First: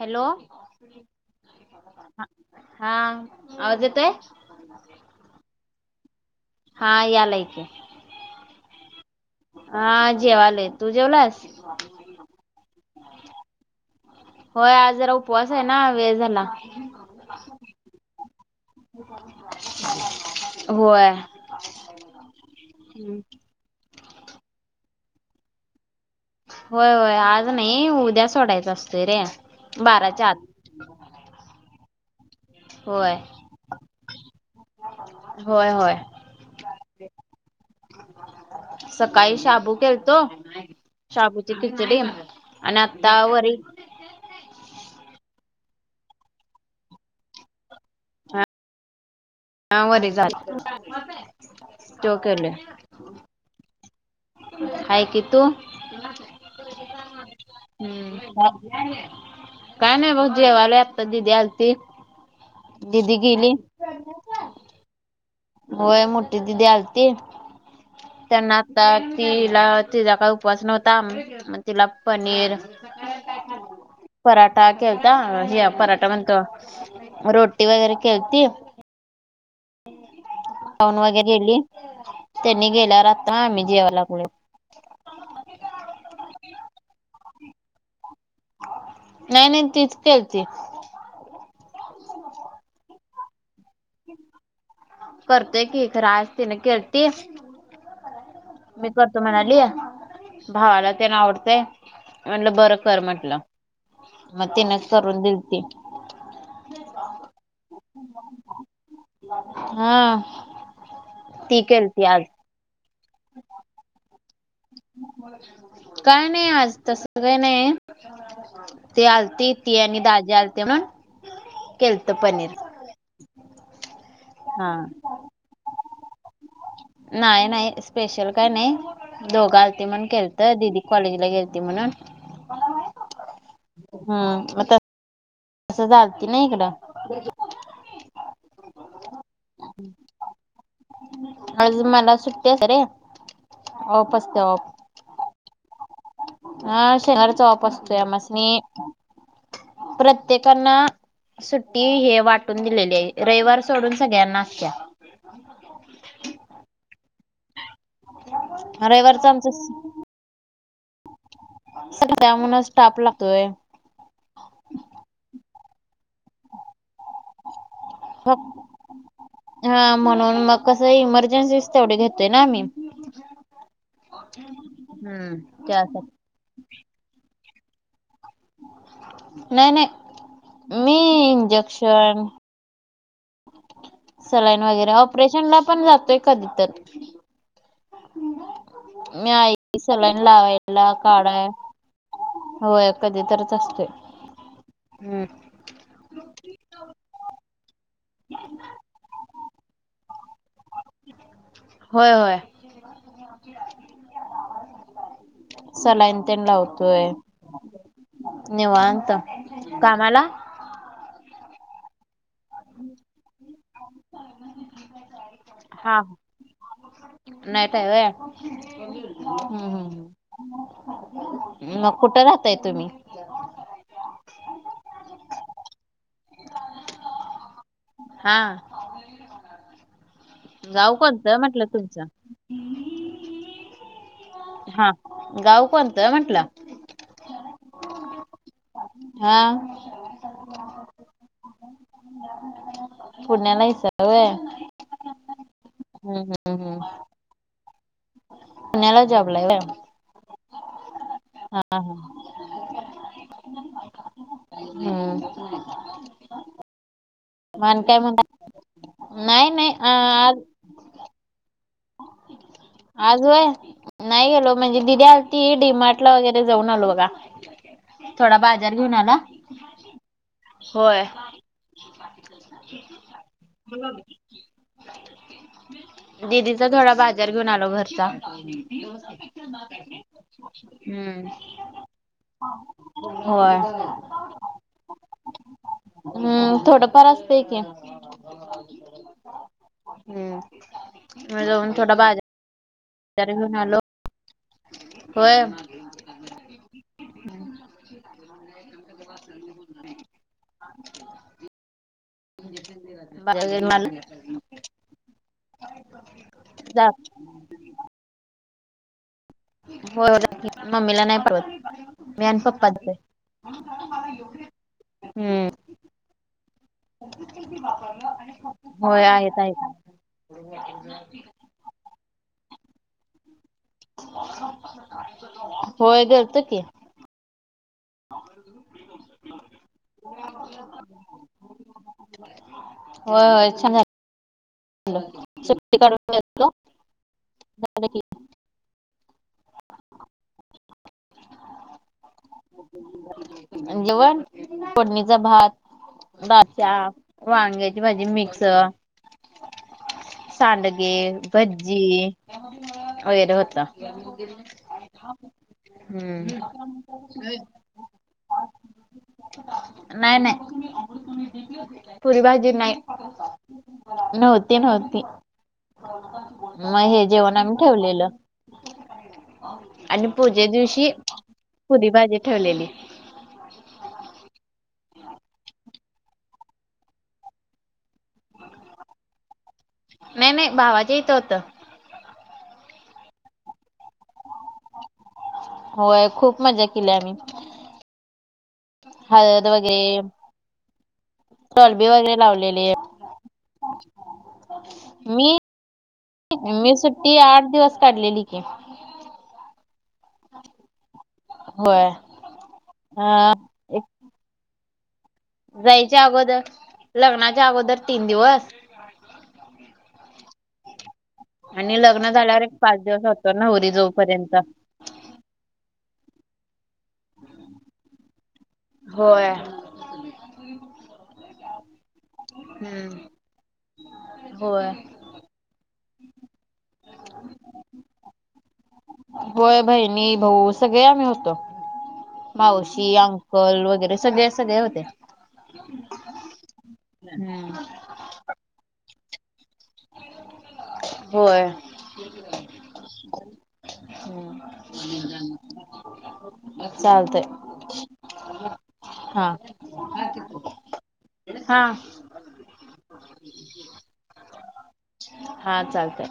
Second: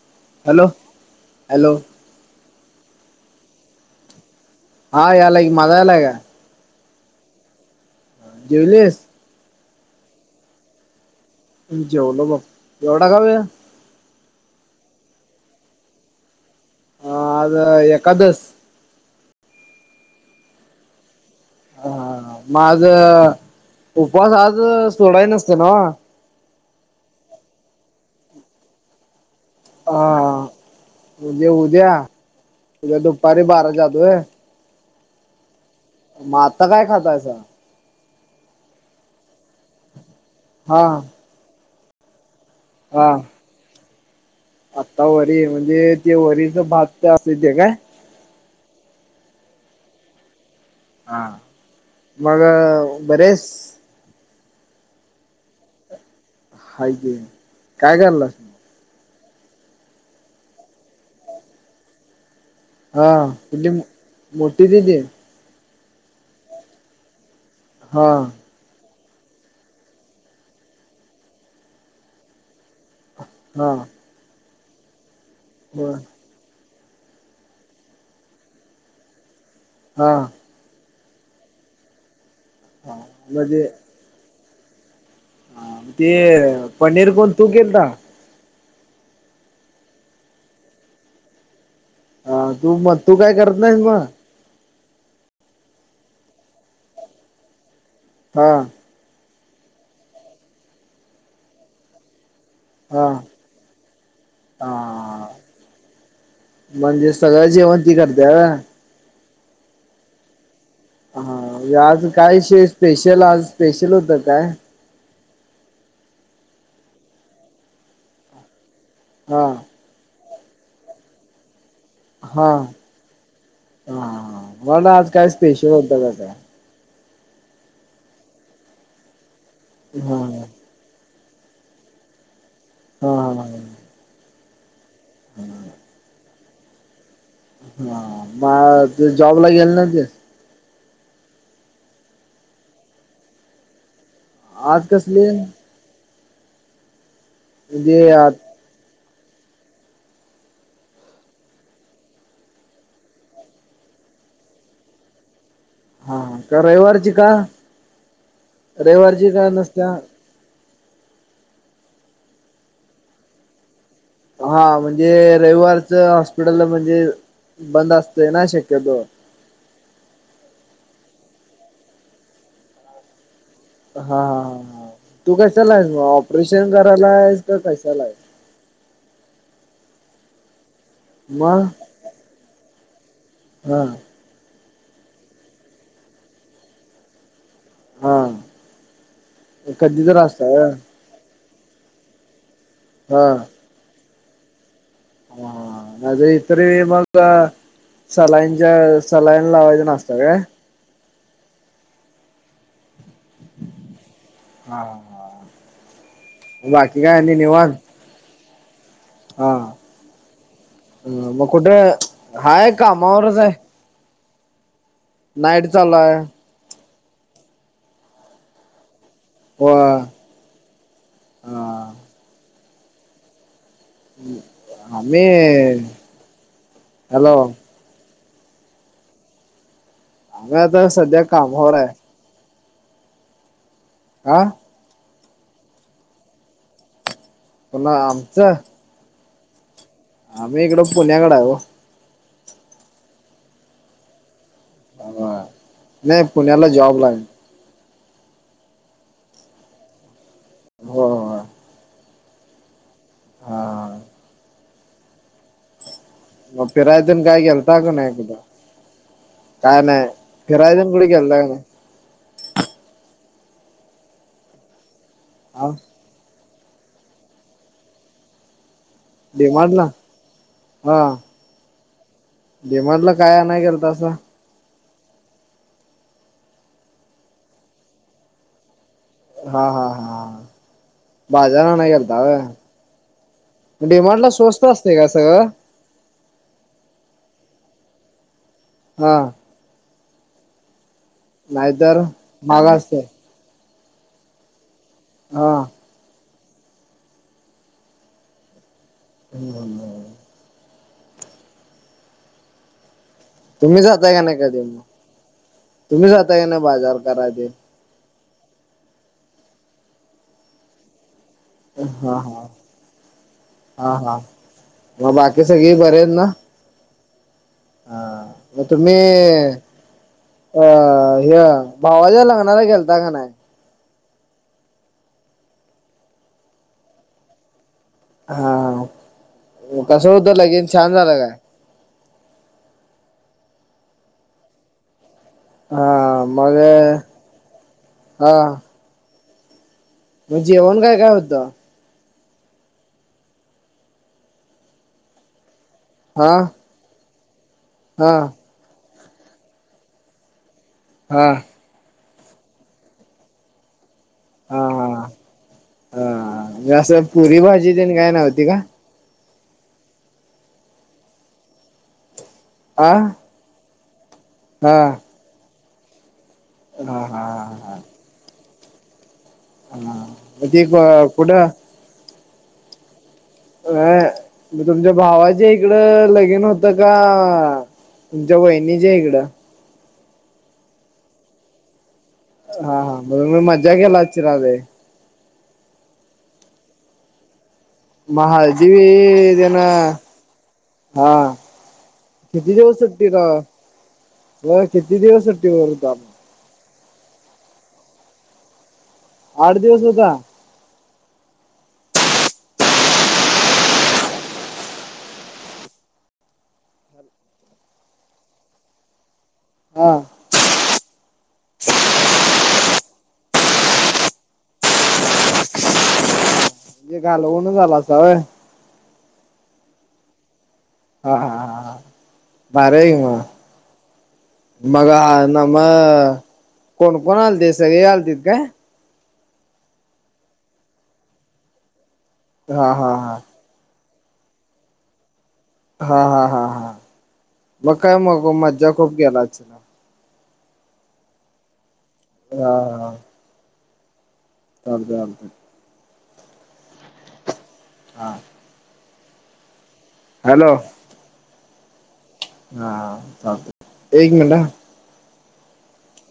Hello, hello हा आज येतोय, हा याला की माझा यायलाय का. हा यायलाय की? जेवलीस हा जेवालोय तू जेवलास? जेवलो बघ एवढा का वेळ? होय आज जरा उपवास आहे ना वेळ झाला. हा आज एकादस होय. हा म आज हम्म. उपवास आज सोडाय नसतोय न्हव होय होय आज नाही उद्या सोडायचं असतंय रे बाराच्या आत उद्या उद्या म्हणजे उद्या होय दुपारी बाराच्या आत होय होय.? म आता काय खातायसा? सकाळी शाबू केलतो हा शाबूची खिचडी आणि आता वर आत्ता वरी म्हणजे, ते वरीच भात ते असतय ते काय? हा वरीचा [unintelligible] हा मग बरी आहेस? हाय कि तू हम्म हाय की काय करायलास काय नाही बघ जेवालोय आता दीदी आलती. हा दिदी गेली कुठली मग मोठी दीदी [unintelligible] होय मोठी दीदी आलती. हा हा. त्यांना आता तिला तिचा काय उपवास नव्हता, मग तिला पनीर हा. पराठा केलता? हे बर पराठा म्हणतो, रोटी वगैरे केलती हा. खाऊन वगैरे गेली त्यांनी हा गेल्यावर आता म्हणजे आम्ही जेवा लागलोय. हा, ते पनीर कोण तू केलता नाही नाही तिच केलती.? हा तू म तू काय करत नाहीस मग करतोय की खर आज तिने केलती हा. मी करतो म्हणाली. भावाला तेन आवडतंय म्हटलं बर कर हा म्हटलं मग तिनच करून हा दिलती म्हणजे सगळं जेवण ती करतिया होय हा. हा ती केलती आज कायशी स्पेशल आज स्पेशल होतं काय? काय नाही आज तस काही नाही. ती हा आलती. ती आणि दाजी आलते ना. हा, हा हा हा, म्हटल आज काय स्पेशल होत का काय? नाही नाही स्पेशल काय नाही. दोघ आलती म्हणून हा केलत. दिदी कॉलेजला गेलती म्हणून हा हा हम्म आता [unintelligible] तसच आलती न इकड. हा बा, जॉबला गेले नव्हते? आज मला सुट्टी आहे रे. ऑफ असतय ऑफ. आज कसली? हा शनिवार चा ऑफ असतो म्हणजे आ आमासनी. प्रत्येकांना सुट्टी हे वाटून दिलेली आहे. रविवार सोडून सगळ्यांना असत्या. हा का रविवारची का, रविवारच रविवारची का आमचं नसत्या. सगळ्या म्हणुन स्टाप लागतोय. हा म्हणजे, रविवारच हॉस्पिटल म्हणजे बंद असतय ना शक्यतोवर. हा म्हणून मग कस इमर्जन्सी तेवढी घेतोय ना मी. हा हा तू हम्म कशाला आहेस मग त्यासाठी ऑपरेशन करायला आहेस का कशाला आहेस. नाही नाही मी मग इंजेक्शन हा सलाईन वगैरे ऑपरेशन ला पण जातोय कधी तर. हा मी आहे की कधी तर सलाईन असता व्हय. लावायला. काढाया. होय कधी हा तरच असतोय. हम्म ह, इतर मग सलाईन ज्या सलाईन लावायला अस सगळ होय होय हा हा सलाईन तेन बाकी लावतोय काय आणि निवांत. निवांत कामाला ह मग कुठे, हाय कामावरच आहे. नाईट चालू हा. हाय. नाईट हाय व्हय. हम्म हम्म होय हम्म हा मग कुठ राहताय तुम्ही? आम्ही हॅलो हा आम्ही आता गाव सध्या कोणतय म्हटल कामावर आहे तुमच. अ हा, गाव कोणत आहे म्हटल? कुणा आमच? हा आम्ही इकड पुण्याकड आहे हो. पुण्याला हायसा होय. नाही पुण्याला हम्म जॉबला हाय. पुण्याला जॉबला हाय होय. हो. हा हा. हा हम्म मग फिराय तेन काय गेलता आणि कि काय नाय कुठं. म्हणता नाही नाही काय अ नाय, आज फिरायला तेन कुठं गेलंता का नाय. आज होय नाही गेलो, म्हणजे दीदी आलती डीमार्ट ला हा डी मार्ट ला वगैरे जाऊन आलो बघा. थोडा बाजार घेऊन आला. डी मार्ट ला. होय. डी मार्ट ला काय आणायला गेलतासा. दिदीचा थोडा बाजार घेऊन आलो घरचा. हा हा हा हम्म बाजार आणायला गेलता होय. होय डिमार्ट ला स्वस्त असतय का सगळं. हम्म थोडंफार असतंय की. हा. हम्म. नाहीतर महाग असतंय. तरीबी म्हटलो. होय. हा [inaudible] [unintelligible] [inaudible] [inaudible] तुम्ही जाताय आलो का नाही कधी मग, तुम्ही जाताय का नाही जा बाजार कराय तेन. होय जातोय की मम्मीला नाही पाठवत. हा मी आणि -हा पप्पाच आहे -हा -हा. मग बाकी हम्म सगळी बरे आहेत ना. हा मग तुम्ही होय आहेत आहेत अ हे. भावाच्या लग्नाला गेलता का नाही. होय गेलतो की. हा कसं होतं लगीन छान झालं काय [inaudible] होय जाते. हा काढून गेलतो मग हा. मग जेवण काय काय होतं. जेवण फोडणीचा भात हा दालच्या, वांग्याची भाजी हा मिक्स सांडगे हा हा भज्जी वगैरे होतं. हा-हा-हा-हा असं पुरी भाजी तेन काय नव्हती का. नाही नाही पुरी भाजी नाही. आ नव्हती हा नव्हती, मग हा हे हा जेवण आम्ही हा ठेवलेलं. हा आणि पूजे मग ते दिवशी कुठं. पुरी भाजी ठेवलेली. व्हय मग तुमच्या भावाच्या इकडं लगिन होतं का तुमच्या वहिनीच्या इकडं. नाही नाही भावाच्या इथं होतं. हा हा, मग मी मज्जा केला [unintelligible] लैई. होय, खूप मज्जा केली आम्ही. म हाळदी वि हळद तेनं, वगैरे हां. टॉलबी वगैरे किती लावलेले दिवस सुट्टी, ग होय किती दिवस मी सुट्टीवर होतो आप मी सुट्टी, आठ दिवस काढलेली की. आठ दिवस होता? होय, आ. जायच्या अगोदर, लग्नाच्या अगोदर, तीन दिवस आ? आणि लग्न झाल्यावर, एक पाच दिवस होतो, नवरी जाऊपर्यंत. म्हणजे घालवूनच, आलासा व्हय? होय. हा हा हा हा, भारी य की हम्म मग, होय मग हा न म कोण-कोण आलते, सगळी आलतीत काय? होय, बहिणी भाऊ सगळे आम्ही होतो, हा हा मावशी अ्ं हा कल वगैरे, सगळे-सगळे होते. हा हा हा हा, मग काय, मग मज्जा खूप केलाच होय. [unintelligible] चालतंय चालतंय चालतय हा. हा. हॅलो? हा. हा चालत, एक मिनट हं. हा चालतय.